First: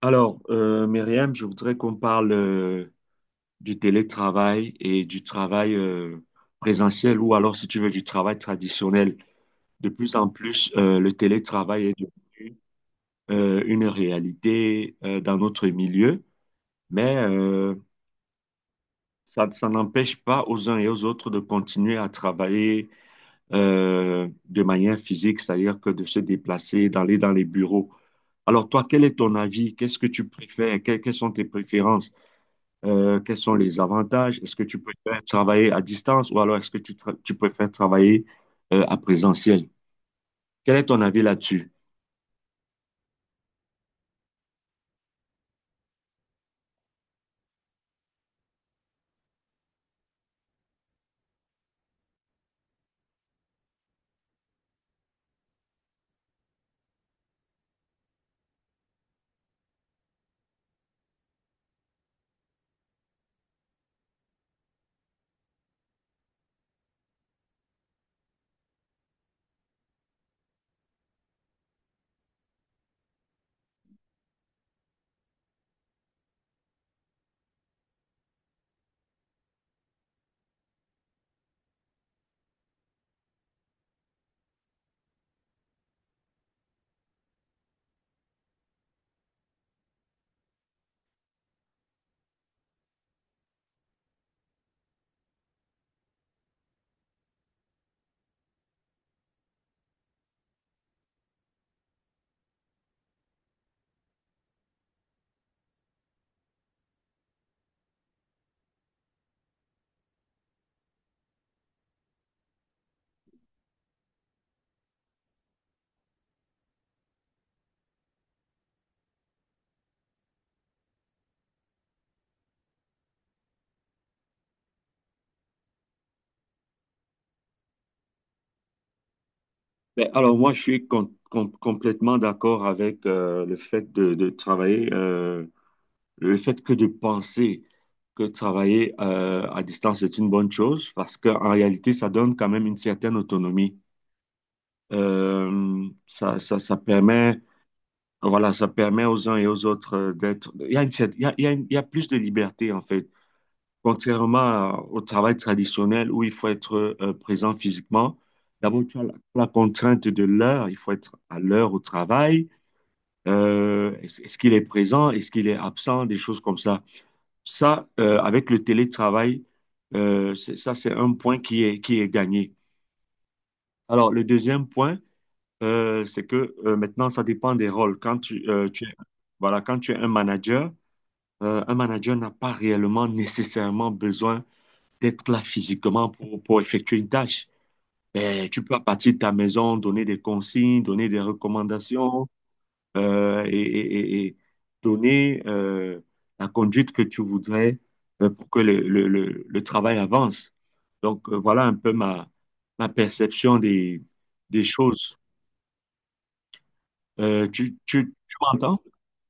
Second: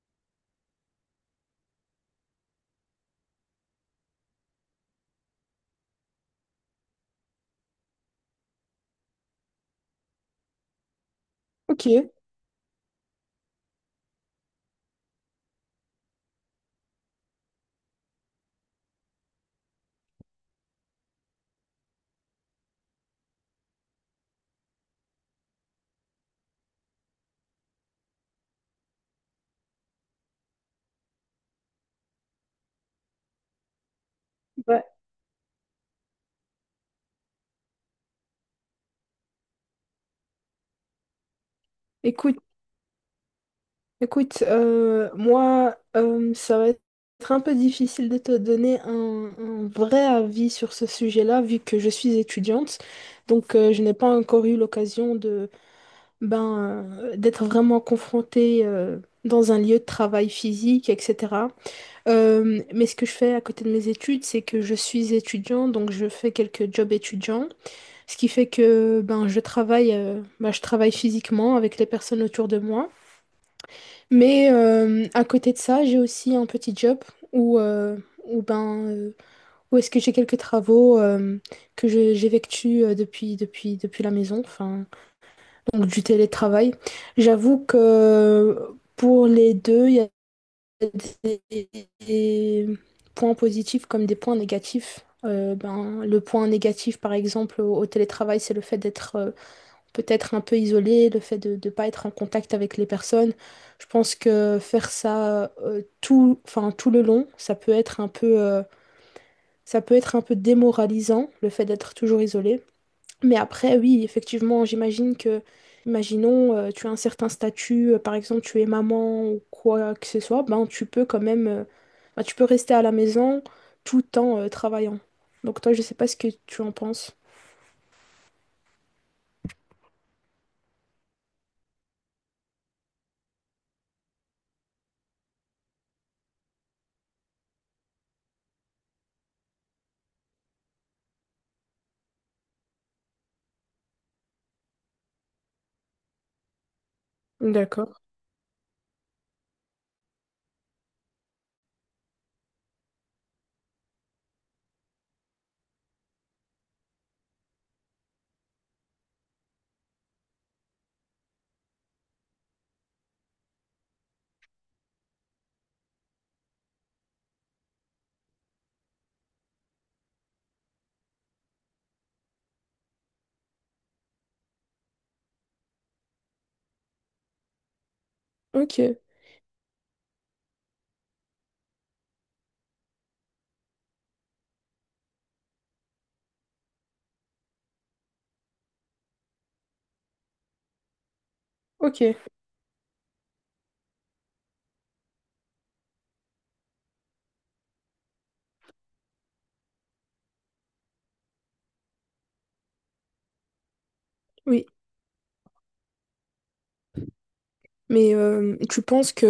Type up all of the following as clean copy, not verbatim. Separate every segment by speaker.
Speaker 1: Alors, Myriam, je voudrais qu'on parle du télétravail et du travail présentiel ou alors, si tu veux, du travail traditionnel. De plus en plus, le télétravail est
Speaker 2: Ok,
Speaker 1: devenu une réalité dans notre milieu, mais ça n'empêche pas aux uns et aux autres de continuer à travailler de manière physique, c'est-à-dire que de se déplacer, d'aller dans les bureaux. Alors, toi, quel est ton avis? Qu'est-ce que tu préfères? Quelles sont tes préférences? Quels sont les avantages? Est-ce que tu
Speaker 2: bah,
Speaker 1: peux faire travailler à distance ou alors est-ce que tu peux faire travailler à présentiel? Quel est ton avis là-dessus?
Speaker 2: écoute, écoute, moi, ça va être un peu difficile de te donner un vrai avis sur ce sujet-là, vu que je suis étudiante. Donc, je n'ai pas encore eu l'occasion de, ben, d'être vraiment confrontée, dans un lieu de travail physique, etc. Mais ce que je fais à côté de mes études, c'est que je suis étudiant, donc je fais quelques jobs étudiants, ce qui fait que, ben, je travaille, je travaille physiquement avec les personnes autour de moi. Mais à côté de ça, j'ai aussi un petit job où, où, ben, euh, où est-ce que j'ai quelques travaux j'effectue depuis la maison, enfin, donc du télétravail. J'avoue que pour les deux, il y a des, des points positifs comme des points négatifs. Ben, le point négatif, par exemple, au télétravail, c'est le fait d'être peut-être un peu isolé, le fait de ne pas être en contact avec les personnes. Je pense que faire ça tout, enfin, tout le long, ça peut être un peu, ça peut être un peu démoralisant, le fait d'être toujours isolé. Mais après, oui, effectivement, j'imagine que, imaginons, tu as un certain statut, par exemple, tu es maman ou quoi que ce soit, ben tu peux quand même, ben, tu peux rester à la maison tout en travaillant. Donc toi, je sais pas ce que tu en penses.
Speaker 1: Ben, alors moi, je suis complètement d'accord avec le fait de travailler, le fait que de penser que travailler à distance est une bonne chose parce qu'en réalité, ça donne quand même une certaine autonomie. Ça permet,
Speaker 2: D'accord.
Speaker 1: voilà, ça permet aux uns et aux autres d'être... Il y a une cer- il y a une- Il y a plus de liberté en fait. Contrairement au travail traditionnel où il faut être présent physiquement, d'abord tu as la contrainte de l'heure, il faut être à l'heure au travail. Est-ce qu'il est présent, est-ce qu'il est absent, des choses comme ça. Ça, avec le télétravail, ça c'est un point qui est gagné. Alors le deuxième point, c'est que maintenant ça dépend des rôles. Quand
Speaker 2: Ok,
Speaker 1: voilà, quand tu es un manager n'a pas réellement nécessairement besoin d'être là physiquement pour effectuer une tâche. Et tu peux à partir de ta maison donner des consignes, donner des
Speaker 2: ok.
Speaker 1: recommandations et donner la conduite que tu voudrais pour que le travail avance. Donc voilà un peu ma perception des
Speaker 2: Oui.
Speaker 1: choses.
Speaker 2: Mais
Speaker 1: Tu m'entends?
Speaker 2: tu penses que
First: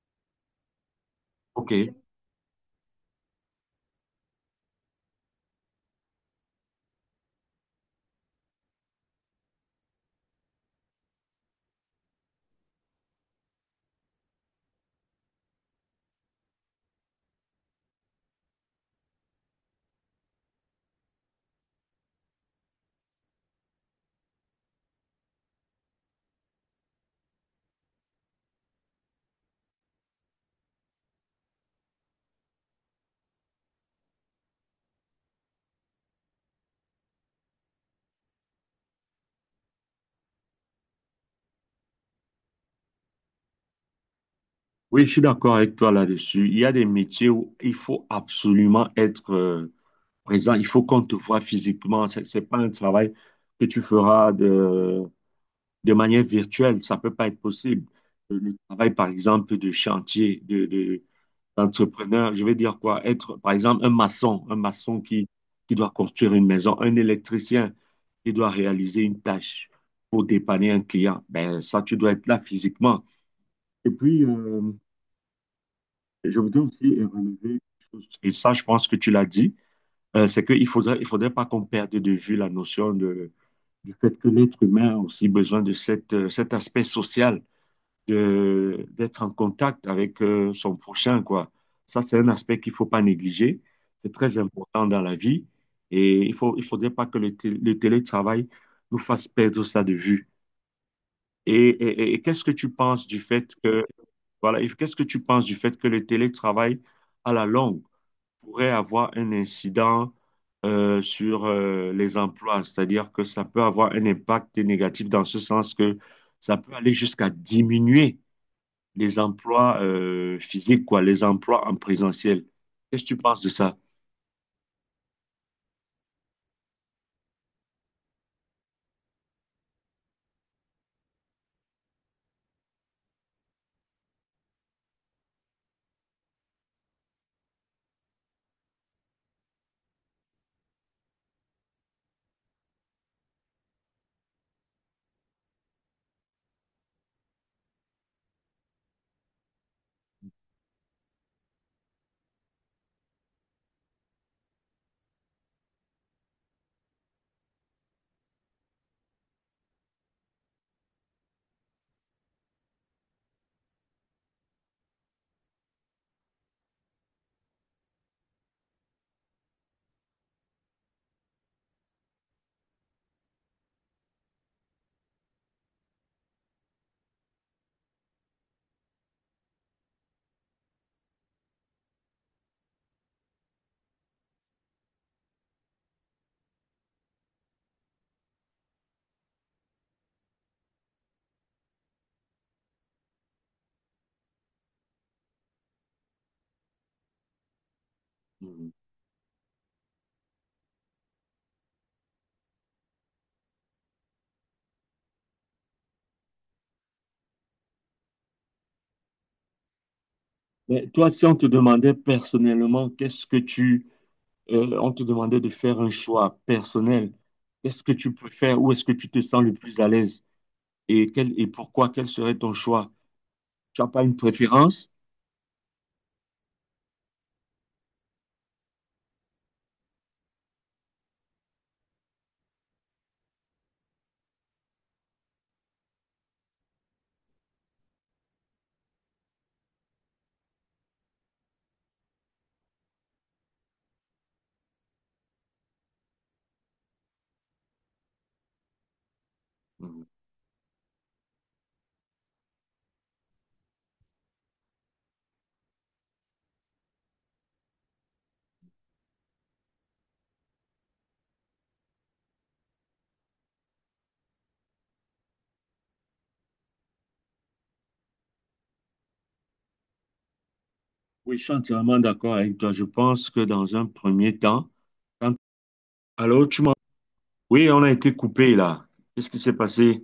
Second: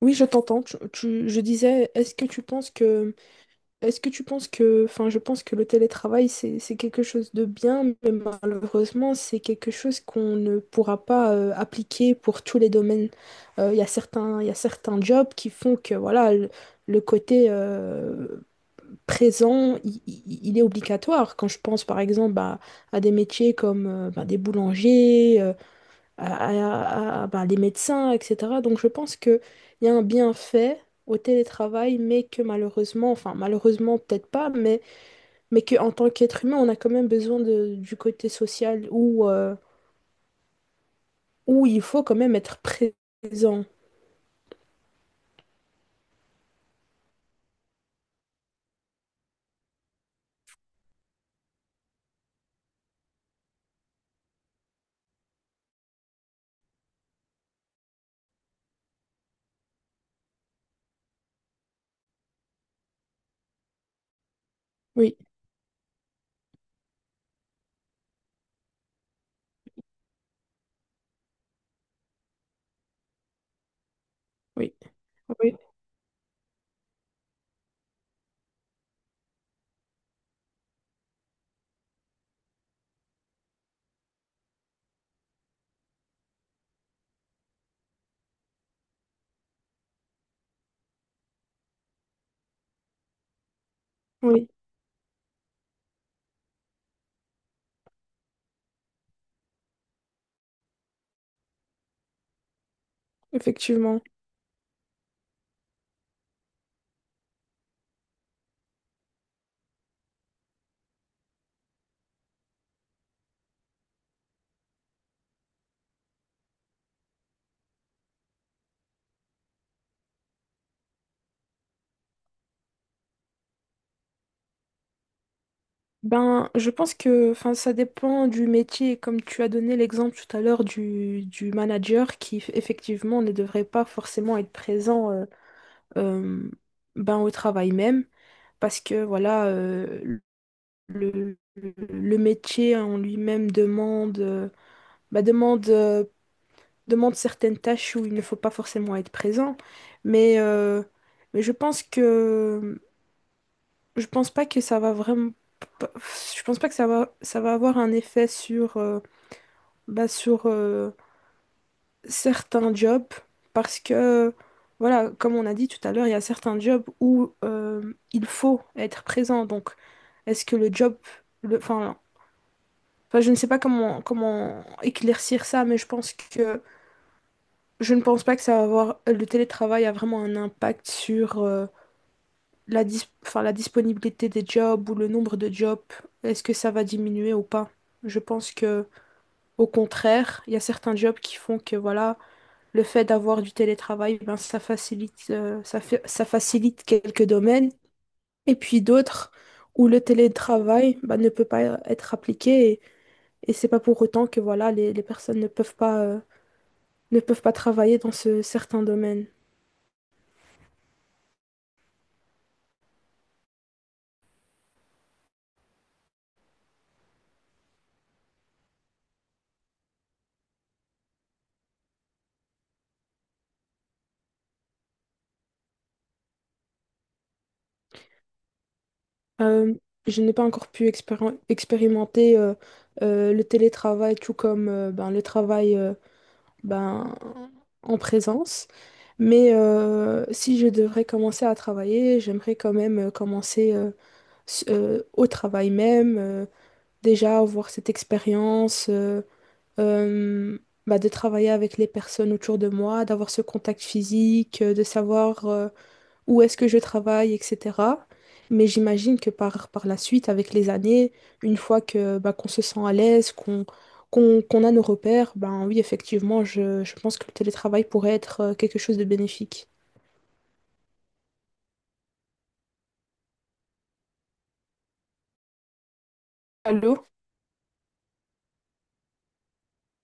Speaker 2: oui, je t'entends. Je
Speaker 1: OK.
Speaker 2: disais, est-ce que tu penses que, enfin, je pense que le télétravail c'est quelque chose de bien, mais malheureusement c'est quelque chose qu'on ne pourra pas appliquer pour tous les domaines. Il y a il y a certains jobs qui font que voilà le côté présent il est obligatoire. Quand je pense par exemple à des métiers comme ben, des boulangers, bah, les médecins, etc. Donc je pense qu'il y a un bienfait au télétravail, mais que malheureusement, enfin malheureusement peut-être pas, mais qu'en tant qu'être humain, on a quand même besoin du côté social où, où il faut quand même être présent.
Speaker 1: Oui, je suis d'accord avec toi là-dessus. Il y a des métiers où il faut absolument être... présent, il faut qu'on te voit physiquement. C'est n'est pas un travail que tu feras de manière virtuelle. Ça peut pas être possible. Le travail, par exemple, de chantier, d'entrepreneur, je vais dire quoi? Être, par exemple, un maçon
Speaker 2: Oui,
Speaker 1: qui doit construire une maison, un électricien qui doit réaliser une tâche pour dépanner un client. Ben, ça, tu dois être là physiquement. Et puis,
Speaker 2: oui, oui,
Speaker 1: je voudrais aussi relever quelque chose. Et ça, je pense que tu l'as dit, c'est il faudrait pas qu'on perde de vue la notion du fait que l'être humain a aussi besoin de cette, cet aspect social, d'être en contact avec son prochain, quoi. Ça, c'est un aspect qu'il faut pas négliger. C'est très
Speaker 2: oui,
Speaker 1: important dans la vie et il faudrait pas que le télétravail nous fasse perdre ça de vue. Et qu'est-ce que tu penses du fait
Speaker 2: effectivement.
Speaker 1: voilà, et qu'est-ce que tu penses du fait que le télétravail, à la longue, pourrait avoir un incident sur les emplois, c'est-à-dire que ça peut avoir un impact négatif dans ce sens que ça peut aller jusqu'à diminuer les emplois physiques, quoi, les emplois en présentiel. Qu'est-ce que tu penses de ça?
Speaker 2: Ben, je pense que enfin, ça dépend du métier. Comme tu as donné l'exemple tout à l'heure du manager qui, effectivement, ne devrait pas forcément être présent euh, ben, au travail même, parce que voilà, le métier en lui-même demande, demande, demande certaines tâches où il ne faut pas forcément être présent. Mais, euh, mais je pense que je pense pas que ça va vraiment, je pense pas que ça va avoir un effet sur, bah, sur, euh, certains jobs parce que, voilà, comme on a dit tout à l'heure, il y a certains jobs où il faut être présent. Donc, est-ce que le job, le, enfin, enfin, je ne sais pas comment, comment éclaircir ça, mais je ne pense pas que ça va avoir, le télétravail a vraiment un impact sur enfin, la disponibilité des jobs ou le nombre de jobs. Est-ce que ça va diminuer ou pas? Je pense que, au contraire, il y a certains jobs qui font que, voilà. Le fait d'avoir du télétravail, ben, ça facilite, ça facilite quelques domaines. Et
Speaker 1: Mhm.
Speaker 2: puis d'autres où le télétravail, ben, ne peut pas être appliqué et c'est pas pour autant que voilà, les personnes ne peuvent pas, ne peuvent pas travailler dans ce certain domaine.
Speaker 1: Mais toi, si on te demandait personnellement, on te demandait de faire un choix personnel, qu'est-ce que tu peux faire, où est-ce que tu te sens le plus à l'aise? Et, quel serait ton choix? Tu n'as pas une préférence?
Speaker 2: Euh, je n'ai pas encore pu expérimenter le télétravail tout comme ben, le travail ben, en présence. Mais si je devrais commencer à travailler, j'aimerais quand même commencer au travail même, déjà avoir cette expérience
Speaker 1: Mhm.
Speaker 2: euh, de travailler avec les personnes autour de moi, d'avoir ce contact physique, de savoir où est-ce que je travaille, etc. Mais j'imagine que par, par la suite, avec les années, une fois que bah, qu'on se sent à l'aise, qu'on, qu'on a nos repères, ben oui, effectivement, je pense que le télétravail pourrait être quelque chose de bénéfique.
Speaker 1: Oui, je suis entièrement d'accord avec toi. Je pense que dans un premier temps, quand... Allô, tu m'entends?
Speaker 2: Allô?
Speaker 1: Oui, on a été coupé là. Qu'est-ce qui s'est passé?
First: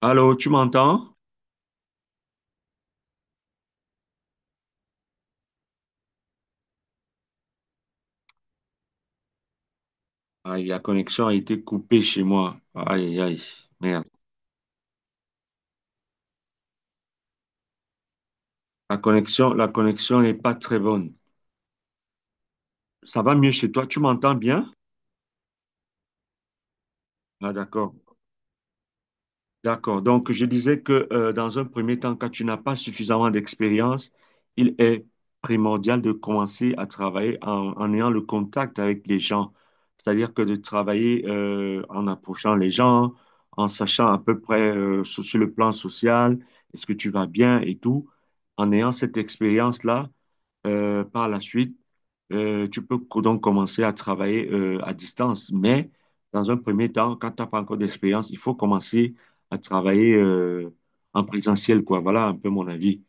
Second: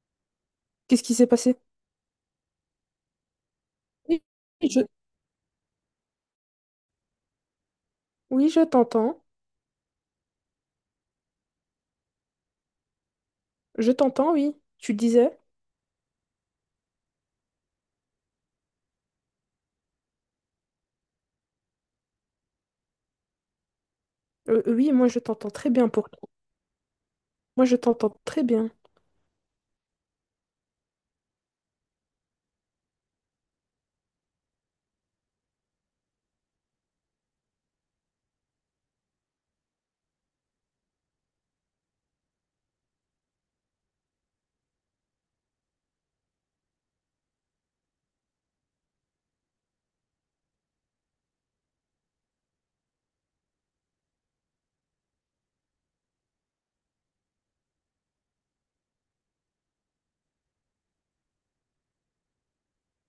Speaker 1: Allô, tu
Speaker 2: Qu'est-ce
Speaker 1: m'entends?
Speaker 2: qui s'est passé? Oui, je, oui, je t'entends.
Speaker 1: Aïe, la connexion a été coupée chez moi. Aïe, aïe,
Speaker 2: Je
Speaker 1: merde.
Speaker 2: t'entends, oui. Tu disais?
Speaker 1: La connexion n'est pas très bonne. Ça va mieux chez toi? Tu m'entends bien?
Speaker 2: Oui, moi je t'entends très bien pour toi.
Speaker 1: Ah,
Speaker 2: Moi je
Speaker 1: d'accord.
Speaker 2: t'entends très bien.
Speaker 1: D'accord. Donc, je disais que dans un premier temps, quand tu n'as pas suffisamment d'expérience, il est primordial de commencer à travailler en ayant le contact avec les gens. C'est-à-dire que de travailler en approchant les gens, en sachant à peu près sur le plan social, est-ce que tu vas bien et tout. En ayant cette expérience-là, par la suite, donc commencer à travailler à distance. Mais dans un premier temps, quand tu n'as pas encore d'expérience, il faut commencer à travailler en présentiel, quoi. Voilà un peu mon avis.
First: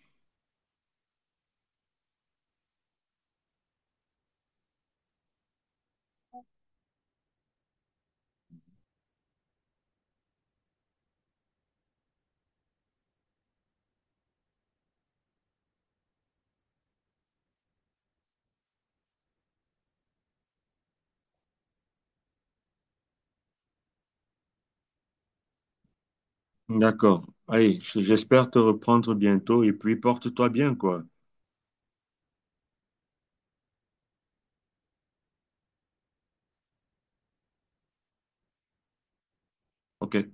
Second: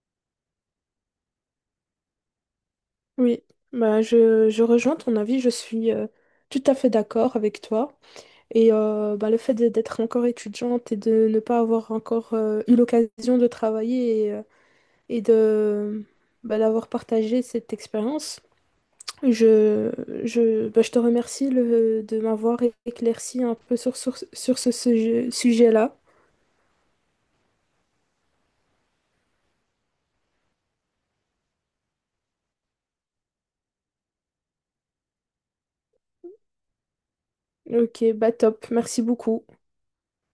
Speaker 2: Oui, bah, je rejoins ton avis, je suis tout à fait d'accord avec toi. Et bah, le fait d'être encore étudiante et de ne pas avoir encore eu l'occasion de travailler et de bah, d'avoir partagé cette expérience, je, bah, je te remercie de m'avoir éclairci un peu sur, sur ce sujet-là.
Speaker 1: D'accord. Allez, j'espère te reprendre bientôt et puis porte-toi bien, quoi.
Speaker 2: Ok, bah top, merci beaucoup.
Speaker 1: OK.